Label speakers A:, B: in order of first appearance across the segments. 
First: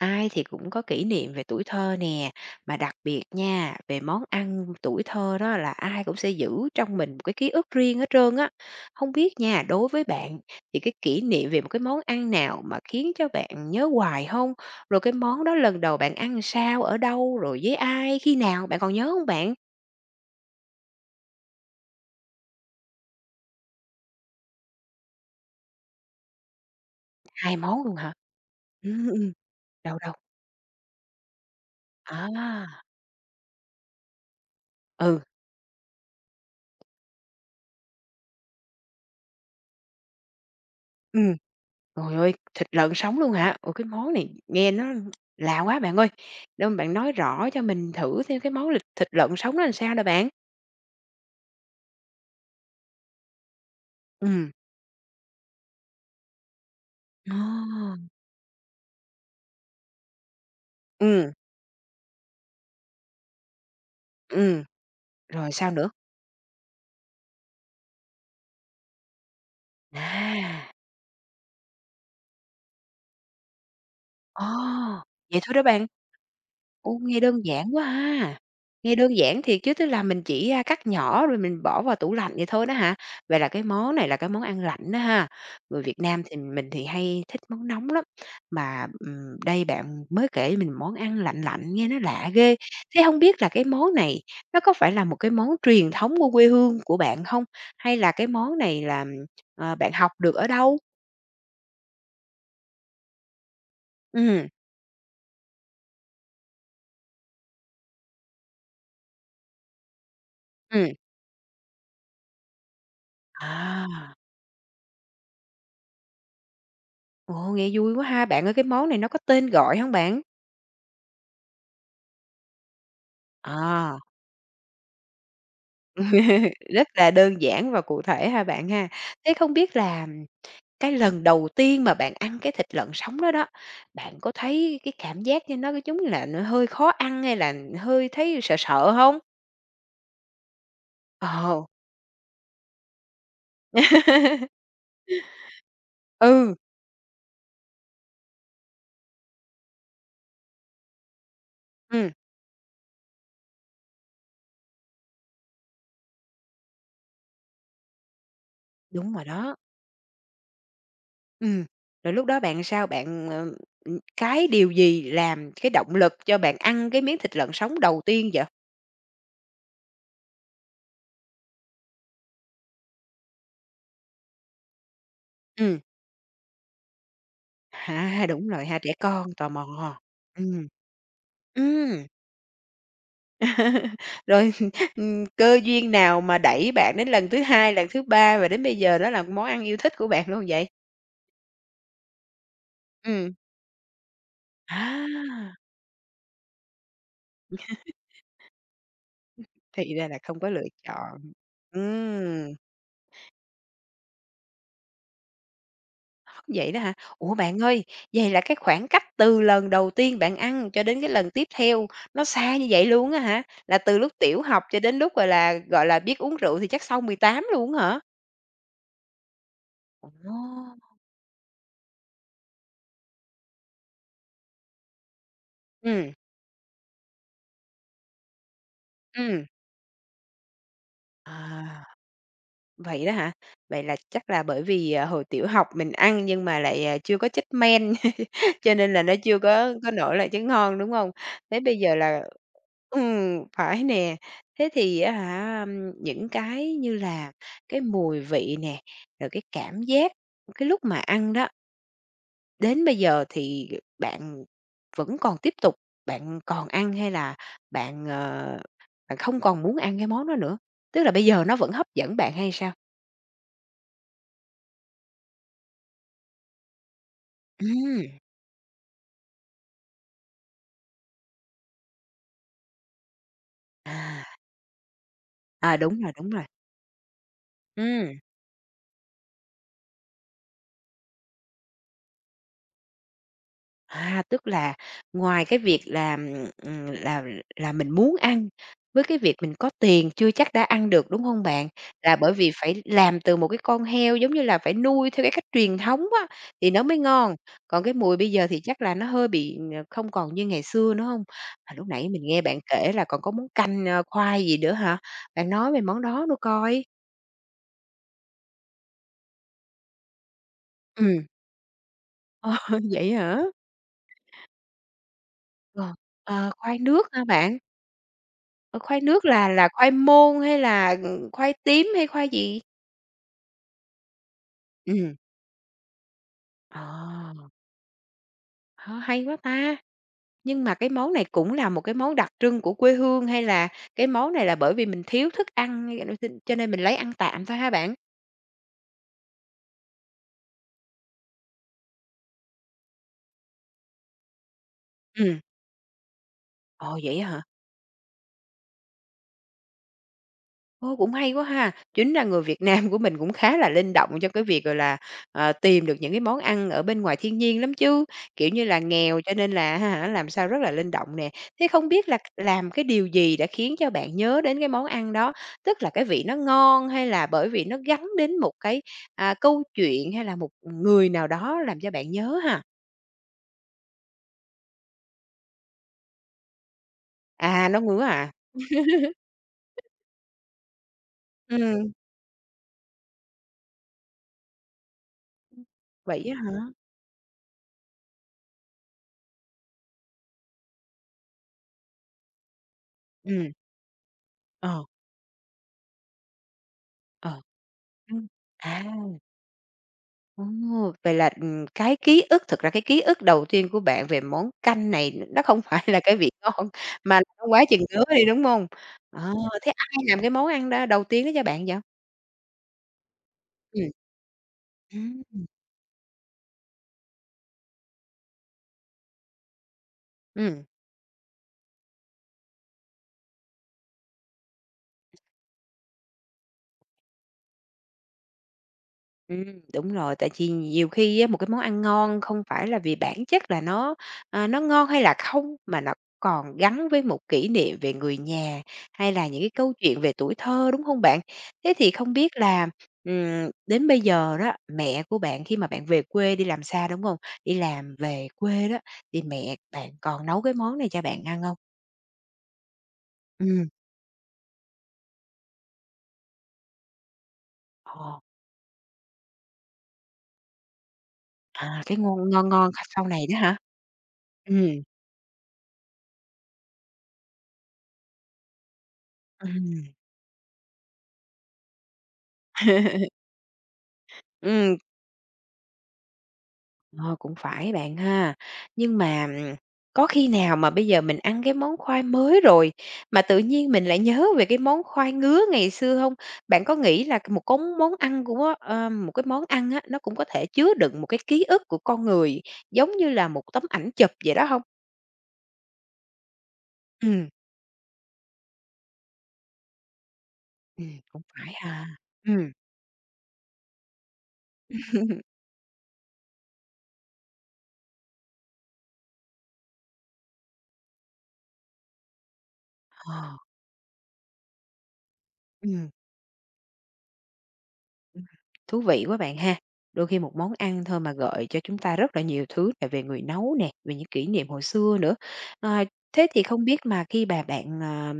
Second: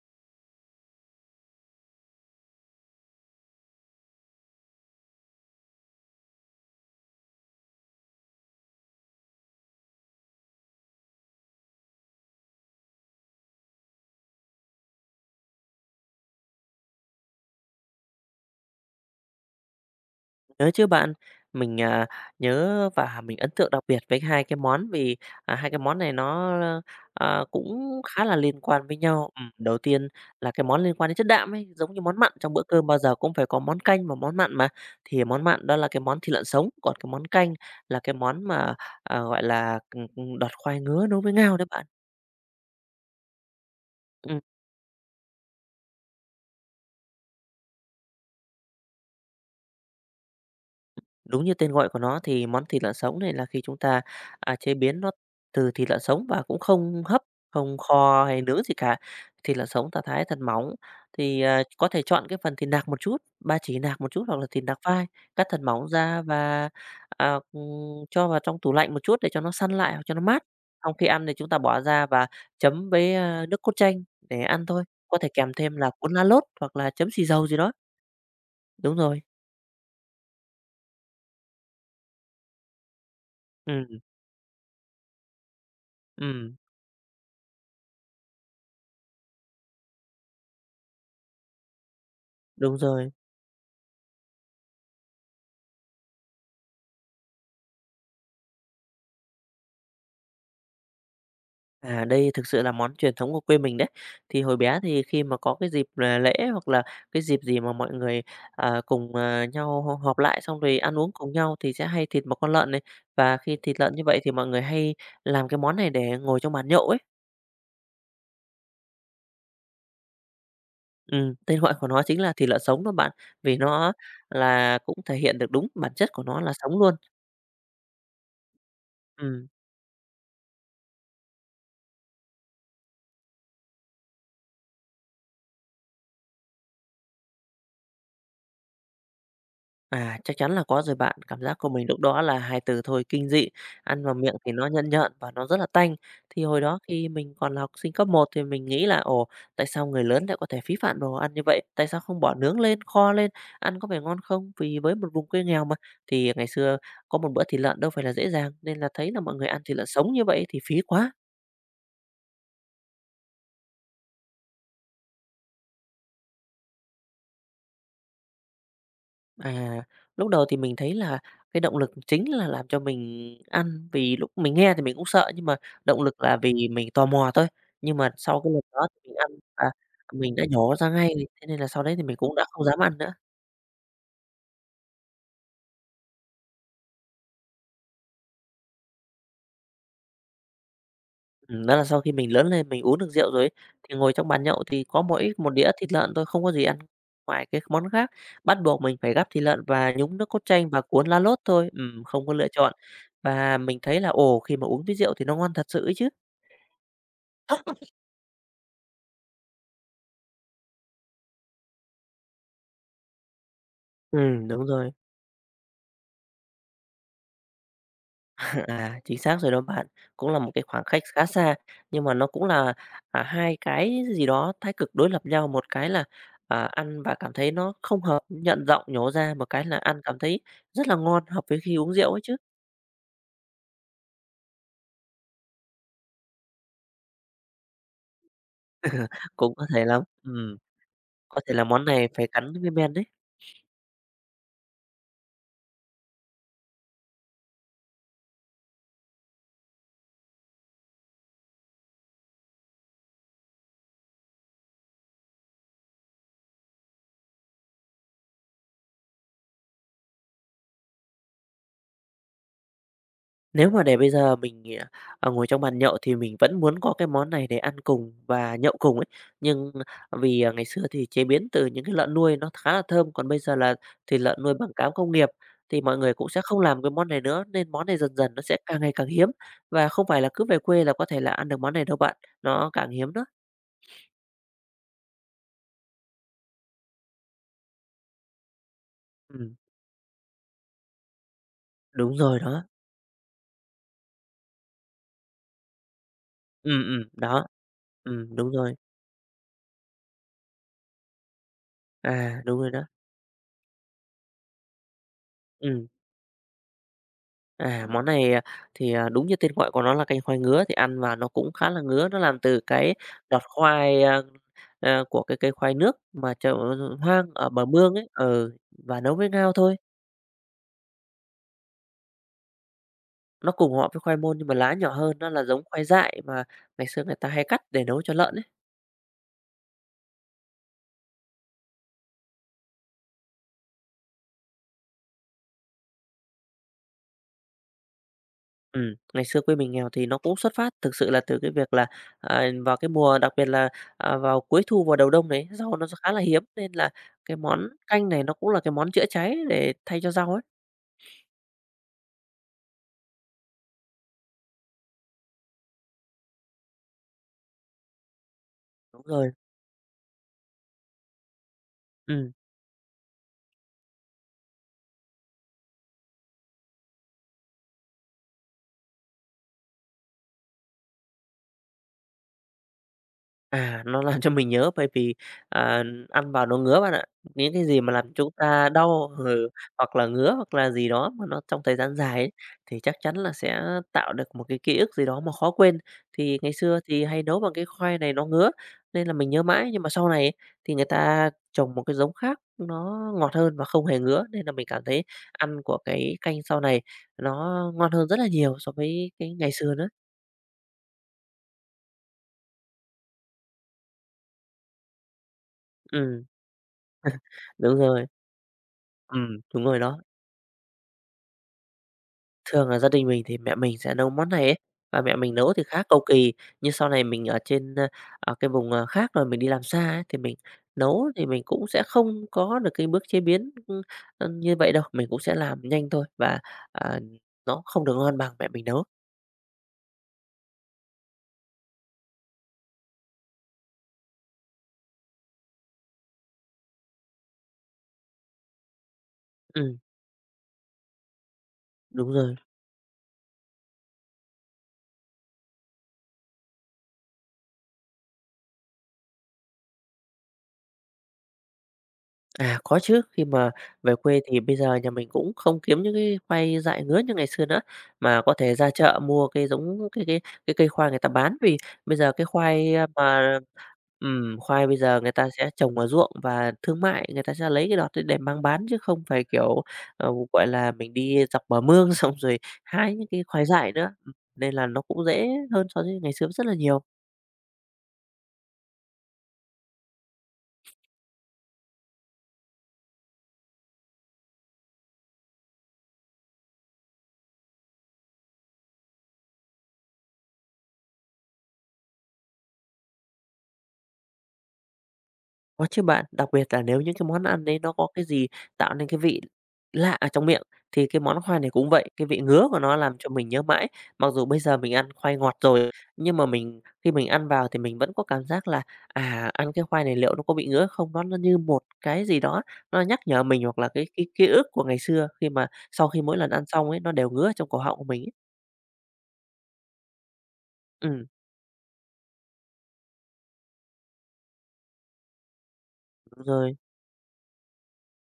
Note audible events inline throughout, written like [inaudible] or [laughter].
A: Ai thì cũng có kỷ niệm về tuổi thơ nè, mà đặc biệt nha, về món ăn tuổi thơ đó là ai cũng sẽ giữ trong mình một cái ký ức riêng hết trơn á. Không biết nha, đối với bạn thì cái kỷ niệm về một cái món ăn nào mà khiến cho bạn nhớ hoài không? Rồi cái món đó lần đầu bạn ăn sao, ở đâu, rồi với ai, khi nào, bạn còn nhớ không bạn?
B: Nhớ chứ bạn, mình, nhớ và mình ấn tượng đặc biệt với hai cái món hai cái món này nó
A: Hai món luôn
B: cũng
A: hả?
B: khá là liên
A: [laughs]
B: quan với
A: Ừm,
B: nhau.
A: ừm,
B: Ừm, đầu
A: đâu,
B: tiên
A: đâu?
B: là cái món liên quan đến chất đạm ấy, giống như món mặn trong bữa
A: À,
B: cơm bao giờ cũng phải có món canh và món mặn mà,
A: ừ,
B: thì món mặn đó là cái món thịt lợn sống, còn cái món canh là cái món mà, ờ, gọi là, đọt khoai ngứa nấu với
A: ừm.
B: ngao đấy bạn.
A: Trời ơi, thịt lợn sống luôn hả? Ủa, cái món này
B: Ừm.
A: nghe nó lạ quá bạn ơi. Đâu mà bạn nói rõ cho mình thử thêm cái món lịch thịt lợn sống nó làm sao nè bạn?
B: Đúng như tên gọi của nó thì món thịt lợn sống này là khi chúng ta,
A: Ừ.
B: à, chế biến nó từ thịt lợn sống và cũng không hấp,
A: Ờ.
B: không kho hay nướng gì cả. Thịt lợn sống ta thái thật mỏng,
A: Ừ.
B: có thể chọn cái phần thịt nạc một chút, ba chỉ nạc một chút hoặc là thịt
A: Ừm,
B: nạc vai, cắt
A: rồi
B: thật
A: sao
B: mỏng
A: nữa?
B: ra và cho vào trong tủ lạnh một chút để cho nó săn lại hoặc cho nó mát.
A: À,
B: Xong khi ăn thì chúng ta bỏ ra và chấm với nước cốt chanh để
A: ồ,
B: ăn thôi, có thể
A: vậy
B: kèm
A: thôi đó
B: thêm
A: bạn?
B: là cuốn lá lốt hoặc là
A: Ô,
B: chấm
A: nghe
B: xì
A: đơn
B: dầu gì
A: giản
B: đó.
A: quá ha! Nghe
B: Đúng
A: đơn
B: rồi,
A: giản thiệt chứ, tức là mình chỉ, cắt nhỏ rồi mình bỏ vào tủ lạnh vậy thôi đó hả? Vậy là cái món
B: ừm,
A: này là cái món ăn lạnh đó ha. Người Việt Nam thì
B: ừm,
A: mình thì hay thích món nóng lắm, mà, đây bạn mới kể mình món ăn lạnh lạnh nghe nó lạ ghê.
B: đúng
A: Thế
B: rồi.
A: không biết là cái món này nó có phải là một cái món truyền thống của quê hương của bạn không? Hay là cái món này là, bạn học được ở đâu?
B: À, đây thực sự là món truyền thống của quê mình đấy. Thì
A: Ừm,
B: hồi bé thì khi mà có cái dịp là lễ hoặc là cái dịp gì mà mọi người cùng nhau họp lại xong rồi
A: ừm.
B: ăn uống cùng nhau thì sẽ hay thịt một con lợn này. Và khi thịt lợn như
A: À,
B: vậy thì mọi người hay làm cái món này để ngồi trong bàn nhậu ấy.
A: ồ, nghe vui quá ha! Bạn ơi, cái món này nó có tên gọi không bạn?
B: Tên gọi của nó chính là thịt lợn sống đó bạn, vì nó
A: À,
B: là cũng thể hiện được đúng bản chất của nó là
A: [laughs]
B: sống
A: rất
B: luôn.
A: là đơn giản và cụ thể ha bạn ha. Thế
B: Ừm.
A: không biết là cái lần đầu tiên mà bạn ăn cái thịt lợn sống đó đó, bạn có thấy cái cảm giác như nó cái giống như là nó hơi khó ăn hay là hơi thấy sợ sợ không?
B: À, chắc chắn là có rồi bạn. Cảm giác
A: Ồ.
B: của mình lúc đó là hai từ thôi, kinh dị. Ăn vào miệng thì nó nhợn
A: [laughs]
B: nhợn và nó rất là tanh. Thì
A: Ừ,
B: hồi đó khi mình còn là học sinh cấp một thì mình nghĩ là "Ồ, tại sao người lớn lại có thể phí phạm đồ ăn như vậy? Tại sao
A: ừm,
B: không bỏ nướng lên, kho lên, ăn có vẻ ngon không?" Vì với một vùng quê nghèo mà, thì ngày xưa có một bữa thịt lợn đâu phải là dễ dàng, nên là thấy
A: đúng
B: là
A: rồi
B: mọi người
A: đó.
B: ăn thịt lợn sống như vậy thì phí quá.
A: Ừ. Rồi lúc đó bạn sao? Bạn, cái điều gì làm cái động lực cho bạn ăn cái miếng thịt lợn sống đầu tiên vậy?
B: À, lúc đầu thì mình thấy là cái động lực chính là làm cho mình ăn, vì lúc mình nghe thì mình cũng sợ, nhưng mà
A: Ừ.
B: động lực là vì mình tò mò thôi. Nhưng mà
A: Ha,
B: sau
A: đúng
B: cái lần
A: rồi ha,
B: đó
A: trẻ
B: thì mình
A: con
B: ăn
A: tò
B: và
A: mò.
B: mình đã
A: Ừ.
B: nhổ ra ngay, thế nên là sau đấy thì
A: Ừm.
B: mình cũng đã không dám ăn nữa.
A: [laughs] Rồi, [laughs] cơ duyên nào mà đẩy bạn đến lần thứ hai, lần thứ ba và đến bây giờ đó là món ăn yêu thích của bạn luôn vậy?
B: Đó là sau khi mình lớn lên, mình uống được rượu
A: Ừ.
B: rồi ấy, thì ngồi trong bàn nhậu thì có mỗi một
A: À,
B: đĩa thịt lợn thôi, không có gì ăn ngoài cái món khác. Bắt buộc mình phải gắp thịt lợn và
A: thì ra
B: nhúng
A: là
B: nước cốt
A: không có lựa
B: chanh và cuốn lá
A: chọn.
B: lốt thôi, không có lựa
A: Ừm,
B: chọn. Và mình thấy là, ồ, khi mà uống với rượu thì nó ngon thật sự ấy chứ.
A: vậy đó hả? Ủa, bạn ơi, vậy là cái khoảng cách từ lần đầu tiên bạn ăn cho đến cái lần tiếp theo nó xa như vậy luôn á hả? Là từ lúc
B: Ừ
A: tiểu học
B: đúng
A: cho
B: rồi.
A: đến lúc, gọi là, biết uống rượu thì chắc sau 18 luôn hả?
B: [laughs] À, chính xác rồi đó bạn. Cũng là một cái
A: Ồ!
B: khoảng cách khá xa, nhưng mà nó cũng là hai cái gì đó thái cực đối lập nhau. Một cái là,
A: Ừ.
B: à, ăn và cảm thấy nó không hợp, nhận giọng nhổ ra,
A: Ừm.
B: một cái là ăn cảm thấy rất là ngon, hợp với khi uống
A: À.
B: rượu ấy chứ.
A: Vậy đó hả? Vậy là chắc là bởi vì, hồi tiểu học mình ăn nhưng mà lại, chưa có chất men, [laughs] cho nên là nó chưa
B: Cũng
A: có có nổi lại tiếng ngon, đúng không?
B: có thể
A: Thế
B: là
A: bây
B: món
A: giờ
B: này
A: là
B: phải cắn với men đấy.
A: ừm, phải nè. Thế thì á hả, những cái như là cái mùi vị nè, rồi cái cảm giác cái lúc mà ăn đó, đến bây giờ thì bạn vẫn còn tiếp tục, bạn còn ăn hay là bạn, bạn không còn muốn ăn cái món đó nữa? Tức là bây giờ nó vẫn hấp dẫn bạn hay sao?
B: Nếu mà để bây giờ mình ngồi trong bàn nhậu thì mình vẫn muốn có cái món này để ăn
A: Ừm.
B: cùng và nhậu cùng ấy, nhưng vì ngày xưa thì chế biến từ những cái lợn nuôi nó khá là thơm, còn bây giờ là
A: À,
B: thịt lợn nuôi bằng cám công nghiệp
A: à,
B: thì mọi
A: đúng rồi,
B: người cũng
A: đúng
B: sẽ
A: rồi.
B: không làm cái món này nữa, nên món này dần
A: Ừm,
B: dần nó sẽ càng ngày càng hiếm và không phải là cứ về quê là có thể là ăn được món này đâu bạn, nó càng hiếm đó.
A: à, tức là ngoài cái việc là mình muốn ăn, với cái việc
B: Ừm,
A: mình có tiền chưa chắc đã ăn được, đúng hông bạn?
B: đúng
A: Là bởi
B: rồi
A: vì
B: đó.
A: phải làm từ một cái con heo, giống như là, phải nuôi theo cái cách truyền thống á, thì nó mới ngon,
B: Đó,
A: còn cái mùi bây giờ
B: đúng
A: thì
B: rồi.
A: chắc là nó hơi bị, không còn như ngày xưa nữa hông? Mà lúc nãy mình
B: À,
A: nghe
B: đúng
A: bạn
B: rồi đó.
A: kể là còn có món canh, khoai gì nữa hả? Bạn nói về
B: Ừm.
A: món đó nữa coi.
B: À, món này đúng như tên gọi của nó là canh khoai ngứa thì ăn vào
A: Ừm.
B: nó cũng khá là ngứa, nó làm
A: Ờ,
B: từ
A: [laughs]
B: cái
A: vậy
B: đọt
A: hả?
B: khoai của cái cây khoai
A: Ờ,
B: nước mà
A: ờ,
B: trồng
A: khoai nước hả
B: hoang ở
A: bạn?
B: bờ mương ấy,
A: Ờ,
B: và
A: khoai
B: nấu
A: nước
B: với
A: là
B: ngao
A: là
B: thôi.
A: khoai môn hay là, khoai tím hay khoai gì?
B: Nó cùng họ với khoai môn nhưng mà lá nhỏ
A: Ừm.
B: hơn, nó là giống khoai dại mà ngày xưa người ta hay
A: Ờ,
B: cắt để nấu cho lợn ấy.
A: ha, hay quá ta! Nhưng mà cái món này cũng là một cái món đặc trưng của quê hương hay là cái món này là bởi vì mình thiếu thức ăn [unintelligible] cho nên mình lấy ăn tạm thôi hả bạn?
B: Ngày xưa quê mình nghèo thì nó cũng xuất phát thực sự là từ cái việc là vào cái mùa đặc biệt là vào cuối thu vào đầu đông
A: Ừm.
B: đấy rau nó khá là hiếm nên là
A: Ồ, vậy á
B: cái
A: hả?
B: món canh này nó cũng là cái món chữa cháy để thay cho rau ấy.
A: Ô, cũng hay quá ha! Chính ra người Việt Nam của mình cũng khá là linh động trong cái việc, gọi là, tìm được những cái món ăn ở bên ngoài thiên nhiên lắm chứ, kiểu như là,
B: Đúng
A: nghèo
B: rồi,
A: cho nên là á hả, làm sao rất là linh động nè. Thế không biết là
B: ừm,
A: làm cái điều gì đã khiến cho bạn nhớ đến cái món ăn đó? Tức là cái vị nó ngon hay là bởi vì nó gắn đến một cái, câu chuyện hay là một người nào đó làm cho bạn nhớ ha?
B: nó làm cho mình nhớ bởi vì, à, ăn vào nó ngứa bạn ạ. Những cái
A: À,
B: gì
A: nó
B: mà
A: ngứa
B: làm chúng
A: à?
B: ta đau, hoặc là ngứa hoặc là gì đó mà nó trong thời
A: Ừm,
B: gian dài ấy, thì chắc chắn là sẽ tạo được một cái ký ức gì đó mà khó quên.
A: vậy á
B: Thì ngày
A: hả?
B: xưa thì hay nấu bằng cái khoai này nó ngứa, nên là mình nhớ mãi, nhưng mà sau này ấy, thì người ta trồng một cái giống khác nó ngọt
A: Ừ.
B: hơn và không hề ngứa, nên là mình cảm
A: Ờ,
B: thấy ăn của cái canh sau này
A: ờ.
B: nó ngon hơn rất là
A: Ừm,
B: nhiều so
A: à.
B: với cái ngày xưa nữa.
A: Ồ, vậy là, cái ký ức thực ra cái ký ức đầu tiên của bạn về món canh này nó không [laughs] phải là cái
B: Ừm,
A: vị ngon mà là nó quá
B: đúng
A: chừng ngứa
B: rồi.
A: đi, đúng hông? Ờ,
B: Đúng
A: thế
B: rồi đó.
A: ai làm cái món ăn đó đầu tiên đó cho bạn vậy?
B: Thường là gia đình mình thì mẹ mình
A: Ừm,
B: sẽ nấu món này ấy, và mẹ
A: ừm,
B: mình nấu thì khá cầu kỳ, nhưng sau này mình ở trên ở cái vùng khác rồi mình đi làm xa ấy, thì mình
A: ừm.
B: nấu thì mình cũng sẽ không có được cái bước chế biến, ưm, ưm, như vậy đâu, mình cũng sẽ làm nhanh thôi và, à, nó không được ngon bằng mẹ mình nấu.
A: Đúng rồi, tại vì nhiều khi á, một cái món ăn ngon không phải là vì bản chất là nó ngon hay là không, mà nó còn gắn với một kỷ niệm về người nhà, hay là những cái câu
B: Ừm,
A: chuyện về tuổi thơ, đúng không bạn? Thế thì
B: đúng
A: không
B: rồi.
A: biết là, đến bây giờ đó, mẹ của bạn khi mà bạn về quê đi làm xa, đúng không? Đi làm về quê đó, thì mẹ bạn còn nấu cái món này cho bạn ăn không?
B: À, có chứ, khi mà
A: Ừm,
B: về quê thì bây giờ nhà mình cũng không kiếm những cái khoai dại ngứa như ngày xưa nữa,
A: ồ,
B: mà có thể ra chợ mua cái giống cái cây khoai người ta bán. Vì
A: à,
B: bây
A: cái
B: giờ cái
A: ngon ngon ngon
B: khoai, a,
A: sau này
B: mà
A: đó hả?
B: khoai
A: Ừm,
B: bây giờ người ta sẽ trồng ở ruộng và thương mại, người ta sẽ lấy cái đọt đấy để mang bán chứ không phải, kiểu,
A: ừm.
B: ờ, gọi là, mình đi dọc bờ mương [laughs] xong rồi hái những
A: [laughs]
B: cái khoai dại nữa. Nên là nó
A: [laughs]
B: cũng dễ hơn so với ngày xưa rất là nhiều.
A: Ờ, cũng phải bạn ha. Nhưng mà, có khi nào mà bây giờ mình ăn cái món khoai mới rồi, mà tự nhiên mình lại nhớ về cái món khoai ngứa ngày xưa không? Bạn có nghĩ là một cống món ăn của á, một cái món ăn á, nó cũng có thể chứa đựng một cái ký ức của con người, giống như là một tấm ảnh chụp vậy đó không?
B: Có chứ bạn, đặc biệt là nếu những cái món
A: Ừm,
B: ăn đấy nó có cái gì tạo nên cái vị lạ ở trong miệng, thì cái món
A: cũng
B: khoai này
A: phải
B: cũng
A: ha.
B: vậy, cái vị ngứa
A: Ừm,
B: của nó làm cho mình nhớ mãi. Mặc dù bây giờ mình ăn khoai ngọt rồi, nhưng mà mình khi mình ăn vào thì mình vẫn có cảm giác là ăn cái khoai này liệu nó có bị ngứa không? Nó như một cái gì đó, nó nhắc nhở
A: ờ,
B: mình hoặc là cái ký ức của ngày xưa khi mà sau
A: ừm.
B: khi mỗi lần ăn xong ấy, nó đều ngứa ở trong cổ họng của mình ấy.
A: Ừm, thú vị quá bạn ha. Đôi khi một món ăn thôi
B: Ừm,
A: mà gợi cho chúng ta rất là nhiều thứ là về người nấu nè, về những kỷ niệm hồi xưa nữa. Ờ,
B: đúng
A: thế thì
B: rồi.
A: không biết mà khi bà bạn,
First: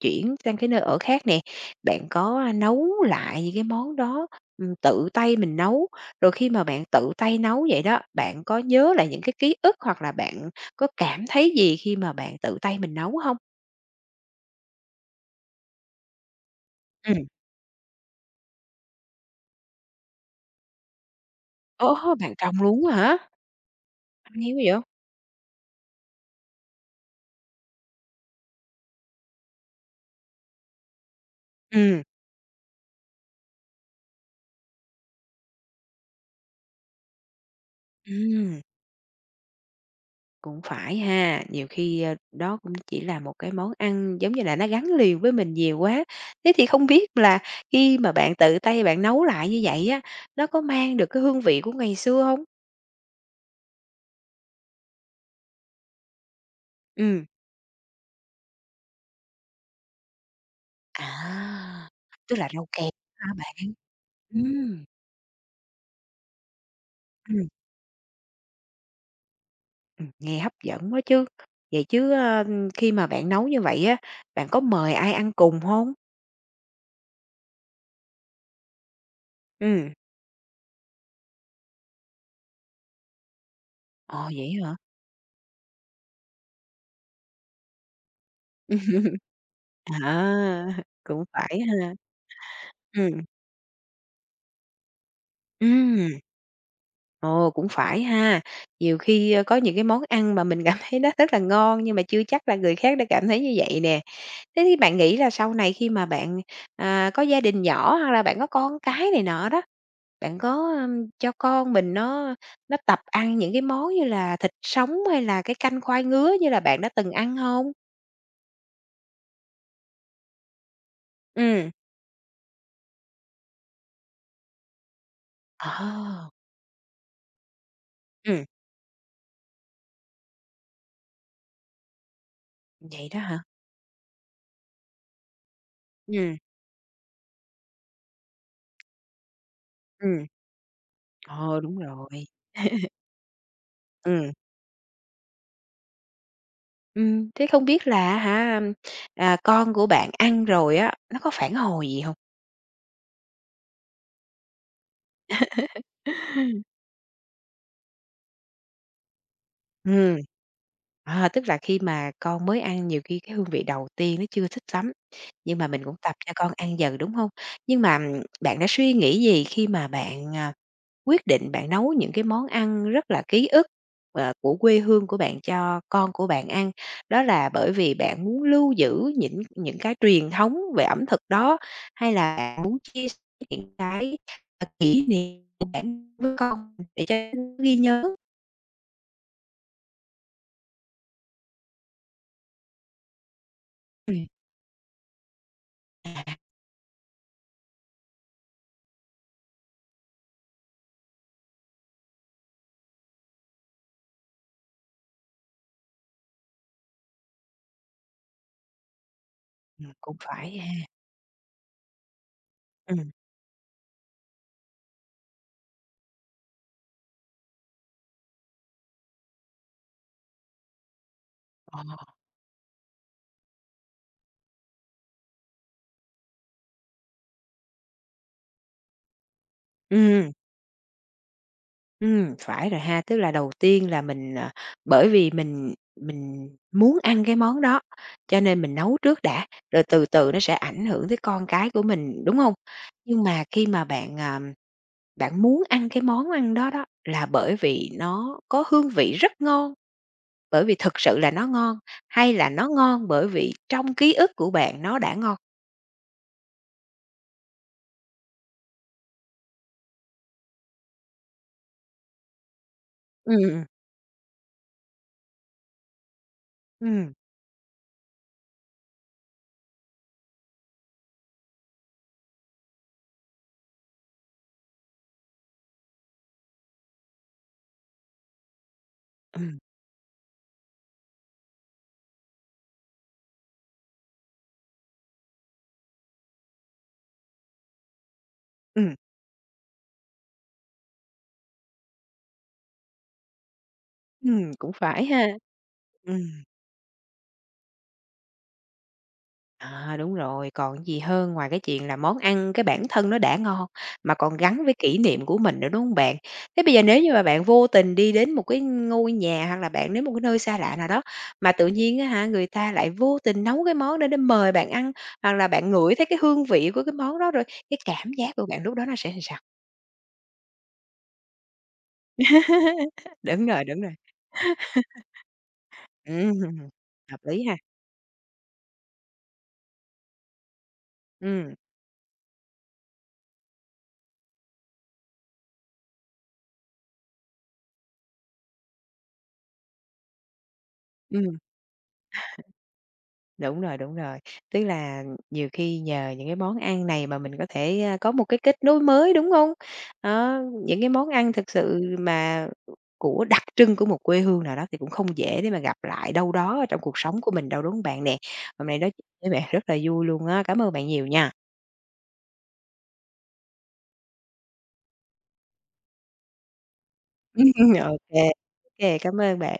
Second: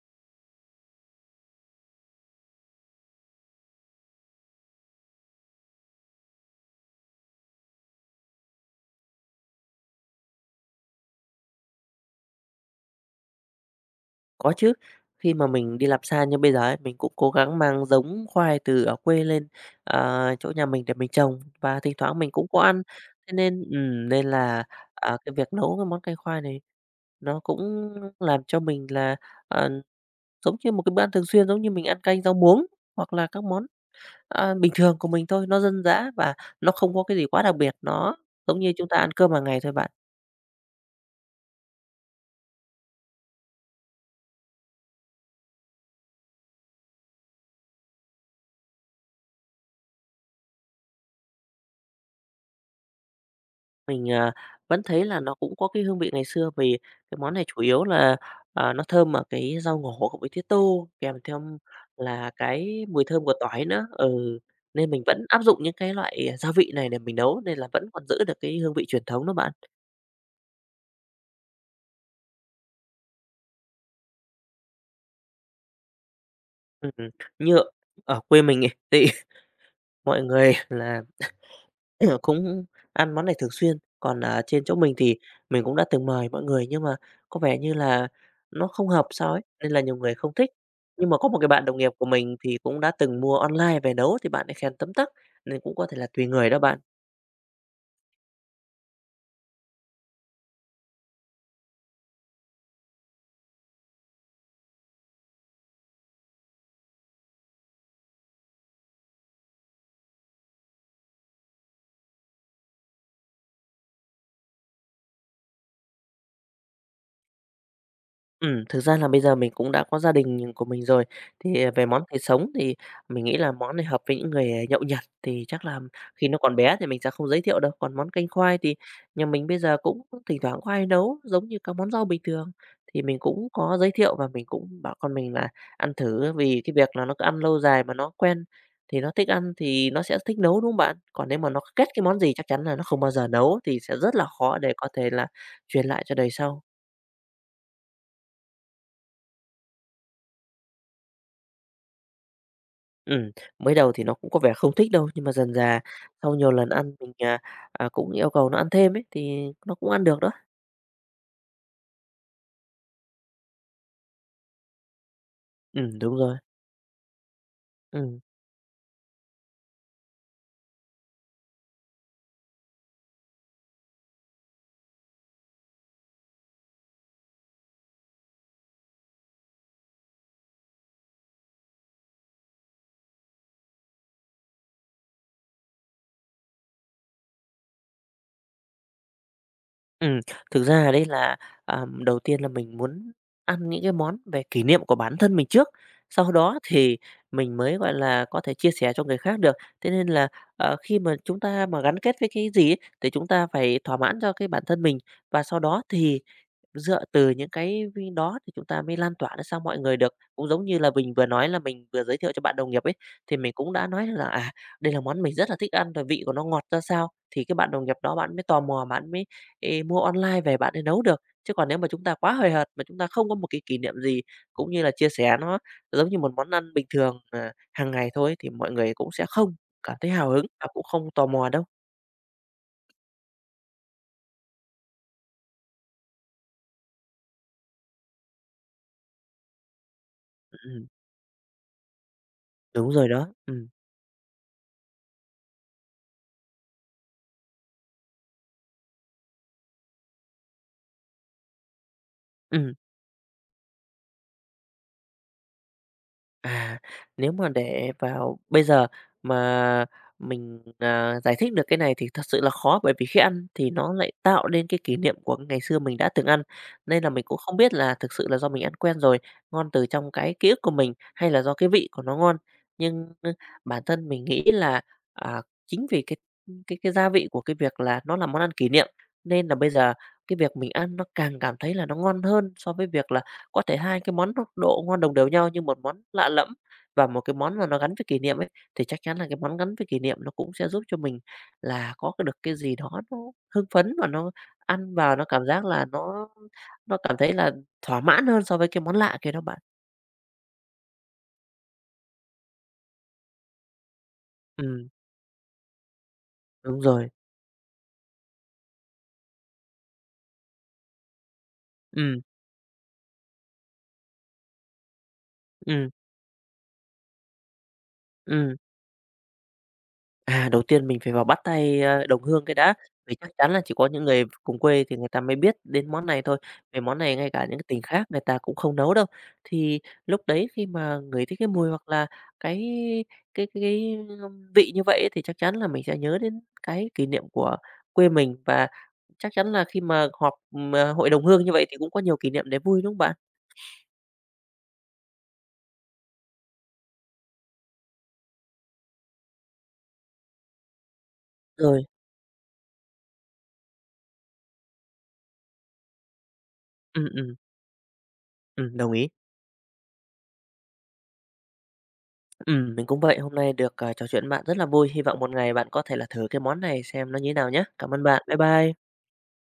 A: chuyển sang cái nơi ở khác nè, bạn có, nấu lại những cái món đó, tự tay mình nấu, rồi khi mà bạn tự tay nấu vậy đó, bạn có nhớ lại những cái ký ức hoặc là bạn có cảm thấy gì khi mà bạn tự tay mình nấu không?
B: Có chứ, khi mà mình đi làm xa như bây giờ ấy, mình cũng
A: Ừm,
B: cố gắng mang giống khoai từ ở quê lên, chỗ nhà mình để mình trồng và thỉnh
A: ô,
B: thoảng mình
A: bạn
B: cũng
A: trồng
B: có ăn.
A: luôn á hả?
B: Thế nên nên
A: Hay quá
B: là,
A: vậy!
B: à, cái việc nấu cái món canh khoai này nó cũng làm cho mình là, ờ, giống như một cái bữa ăn thường xuyên, giống như mình ăn
A: Ừm,
B: canh rau muống hoặc là các món bình thường của mình thôi, nó dân dã và nó không có cái gì quá đặc biệt, nó giống
A: ừm.
B: như chúng ta ăn cơm hàng ngày thôi bạn.
A: Cũng phải ha, nhiều khi, đó cũng chỉ là một cái món ăn, giống như là, nó gắn liền với mình nhiều quá. Thế thì không biết là khi mà bạn tự tay bạn nấu lại như vậy á, nó có mang được cái hương vị của ngày xưa không?
B: Mình vẫn thấy là nó cũng có cái hương vị ngày xưa vì cái
A: Ừm.
B: món này chủ yếu là nó thơm ở cái rau ngổ cộng với tía tô kèm theo
A: À,
B: là
A: tức là rau
B: cái
A: kèo
B: mùi thơm
A: hả
B: của
A: bạn?
B: tỏi nữa. Ừ,
A: Ừm.
B: nên mình vẫn áp dụng những cái loại gia vị này để mình nấu
A: Ừm,
B: nên là vẫn còn giữ được cái hương vị truyền thống đó bạn.
A: nghe hấp dẫn quá chứ. Vậy chứ, khi mà bạn nấu như vậy á, bạn có mời ai ăn cùng không?
B: Ừm, như ở ở quê mình ấy thì [laughs]
A: Ừm.
B: mọi người là [laughs] Ừ, cũng ăn món này thường xuyên, còn,
A: Ồ,
B: à,
A: vậy
B: trên chỗ
A: hả?
B: mình thì mình cũng đã từng mời mọi người nhưng mà có vẻ như là nó không hợp
A: [laughs]
B: sao ấy, nên là nhiều người không thích.
A: À,
B: Nhưng mà
A: cũng
B: có một cái
A: phải
B: bạn đồng nghiệp
A: ha.
B: của mình thì cũng đã
A: Ừm,
B: từng mua online về nấu thì bạn ấy khen tấm tắc, nên cũng có thể là
A: ừm.
B: tùy người đó bạn.
A: Ồ, cũng phải ha. Nhiều khi, có những cái món ăn mà mình [laughs] cảm thấy nó rất là ngon nhưng mà chưa chắc là người khác đã cảm thấy như vậy nè. Thế thì bạn nghĩ là sau này khi mà bạn, có gia đình nhỏ hoặc là bạn có con cái này nọ đó, bạn có, cho con mình nó tập ăn những cái món như là thịt sống hay là cái canh khoai ngứa như là bạn đã từng ăn không?
B: Thực ra là bây giờ mình cũng đã có gia đình của mình rồi, thì, à,
A: Ừ.
B: về món thịt sống thì mình nghĩ là món này hợp với những người, à, nhậu nhặt thì chắc là khi
A: Ồ.
B: nó còn bé thì mình sẽ không giới thiệu đâu. Còn món canh
A: Ừ,
B: khoai thì nhà mình bây giờ cũng thỉnh thoảng có hay nấu, giống như các món rau bình thường, thì
A: vậy
B: mình
A: đó hả?
B: cũng có giới thiệu và mình cũng bảo con mình là ăn thử
A: Ừ.
B: vì cái việc là nó cứ ăn lâu dài mà nó quen, thì nó thích ăn thì nó sẽ
A: Ừm.
B: thích nấu, đúng không bạn? Còn nếu mà nó
A: Ờ, đúng
B: ghét cái
A: rồi.
B: món gì chắc chắn là nó không bao giờ nấu, thì sẽ rất là
A: Ừ.
B: khó để có thể là truyền lại cho đời sau.
A: Thế không biết là á hả, con của bạn ăn rồi á, nó có phản hồi gì hông?
B: Ừ, mới đầu thì nó cũng có vẻ không thích đâu, nhưng mà dần dà sau nhiều lần
A: [laughs]
B: ăn mình, cũng yêu cầu nó ăn thêm ấy, thì nó cũng ăn
A: Ừm.
B: được đó.
A: À, tức là khi mà con mới ăn nhiều khi cái hương vị đầu tiên nó chưa thích lắm, nhưng mà
B: Ừ,
A: mình cũng tập
B: đúng
A: cho
B: rồi.
A: con ăn dần, đúng không? Nhưng mà,
B: Ừ,
A: ừm, bạn đã suy nghĩ gì khi mà bạn, quyết định bạn nấu những cái món ăn rất là ký ức, của quê hương của bạn cho con của bạn ăn? Đó là bởi vì bạn muốn lưu giữ những cái truyền thống về ẩm thực đó, hay là bạn muốn chia sẻ những cái, kỷ niệm của bạn với con để cho nó ghi nhớ?
B: ừm, thực ra đấy là, à, đầu tiên là mình muốn ăn những cái món
A: Ừm,
B: về kỷ niệm của bản thân mình trước, sau
A: à,
B: đó thì mình mới, gọi là, có thể chia sẻ cho người khác được. Thế nên là, ờ, khi mà chúng ta mà gắn kết với cái gì ấy, thì chúng ta phải thỏa mãn cho cái bản thân mình và sau đó thì dựa từ những cái vi đó thì chúng ta mới lan tỏa nó sang mọi người được.
A: cũng
B: Cũng
A: phải
B: giống
A: ha.
B: như là mình vừa nói là mình vừa giới thiệu cho bạn đồng nghiệp ấy,
A: Ừm,
B: thì mình cũng đã nói là, à, đây là món mình rất là thích ăn và vị của nó ngọt ra sao, thì cái bạn đồng nghiệp đó bạn mới tò mò, bạn mới, ê, mua online về bạn để nấu được. Chứ còn nếu
A: ờ,
B: mà chúng ta quá hời hợt mà chúng ta không có một cái kỷ niệm gì, cũng như là chia sẻ nó giống như một món ăn bình thường, à, hàng ngày thôi thì mọi người cũng sẽ không cảm thấy hào
A: ừm.
B: hứng và cũng không tò mò đâu.
A: Phải rồi ha. Tức là đầu tiên là mình, bởi vì mình muốn ăn cái món đó, cho nên mình nấu trước đã, rồi từ từ nó sẽ
B: Ừm,
A: ảnh hưởng tới con cái của mình, đúng không?
B: đúng rồi
A: Nhưng
B: đó.
A: mà
B: Ừ,
A: khi mà bạn muốn ăn cái món ăn đó đó là bởi vì nó có hương vị rất ngon, bởi vì thực sự là nó ngon, hay là nó
B: ừ.
A: ngon bởi vì trong ký ức của bạn nó đã ngon?
B: À, nếu mà để vào bây giờ mà mình, à, giải thích được cái này thì thật sự là khó, bởi vì khi
A: Ừm,
B: ăn
A: ừm,
B: thì nó lại tạo nên cái kỷ niệm của ngày xưa mình đã từng ăn, nên là
A: ừm,
B: mình cũng không biết là thực sự là do mình ăn quen rồi, ngon từ trong cái ký ức của mình hay là do cái vị của nó ngon. Nhưng, ơ, bản thân mình nghĩ là, à, chính vì cái gia vị của cái việc là nó là món ăn kỷ niệm, nên là
A: ừm,
B: bây giờ cái việc mình ăn nó càng cảm thấy là nó ngon hơn so với việc là có thể hai cái món nó độ ngon đồng đều nhau nhưng một món lạ lẫm và một cái món mà nó gắn với kỷ niệm ấy, thì
A: ừm,
B: chắc chắn là cái món gắn với kỷ niệm nó cũng sẽ giúp cho mình là có cái được cái gì đó nó hưng phấn và nó
A: cũng
B: ăn
A: phải
B: vào nó
A: ha.
B: cảm giác là nó
A: Ừm.
B: nó cảm thấy là thỏa mãn hơn so với cái món lạ kia đó bạn.
A: À, đúng rồi, còn gì hơn ngoài cái chuyện là món ăn cái bản thân nó đã ngon, mà còn gắn với
B: Ừm,
A: kỷ niệm của mình nữa, đúng không bạn? Thế bây
B: đúng
A: giờ nếu
B: rồi.
A: như mà bạn vô tình đi đến một cái ngôi nhà hoặc là bạn đến một cái nơi xa lạ nào đó, mà tự nhiên á
B: Ừ,
A: hả, người ta lại vô tình nấu cái món đó để mời bạn ăn, hoặc là bạn
B: ừ,
A: ngửi thấy cái hương vị của cái món đó rồi, cái cảm giác của
B: ừ.
A: bạn lúc đó nó sẽ làm sao?
B: À, đầu tiên mình phải vào bắt tay, ơ, đồng hương cái đã, vì
A: [laughs]
B: chắc
A: Đúng
B: chắn là
A: rồi,
B: chỉ
A: đúng
B: có
A: rồi.
B: những người cùng
A: [laughs]
B: quê thì người ta mới biết đến món này thôi.
A: Ừm,
B: Về món này
A: hợp
B: ngay
A: lý
B: cả
A: ha.
B: những cái tỉnh khác người ta cũng không nấu đâu. Thì lúc đấy khi mà ngửi thấy cái
A: Ừ.
B: mùi hoặc là cái cái vị như vậy ấy, thì chắc chắn là mình sẽ nhớ đến cái kỷ niệm của quê mình. Và chắc chắn là khi mà họp, ờ, hội đồng
A: Ừ.
B: hương như vậy thì cũng có nhiều kỷ niệm để vui, đúng không bạn?
A: Đúng rồi, đúng rồi. Tức là nhiều khi nhờ những cái món ăn này mà mình có thể, có một cái kết nối mới, đúng không? Đó, những cái món ăn thực sự
B: Rồi,
A: mà của đặc trưng của một quê hương nào đó thì cũng không dễ để mà gặp lại đâu đó ở trong cuộc
B: ừm,
A: sống của
B: ừm,
A: mình đâu, đúng không bạn nè? Hôm nay nói
B: đồng ý.
A: chuyện với bạn rất là vui luôn á, cảm ơn bạn nhiều nha.
B: Mình cũng vậy. Hôm nay được, à, trò chuyện với bạn rất là vui. Hy vọng một ngày bạn có thể là thử cái món này xem nó như thế nào nhá.
A: [laughs]
B: Cảm ơn
A: OK,
B: bạn. Bye bye.
A: OK, cảm ơn bạn.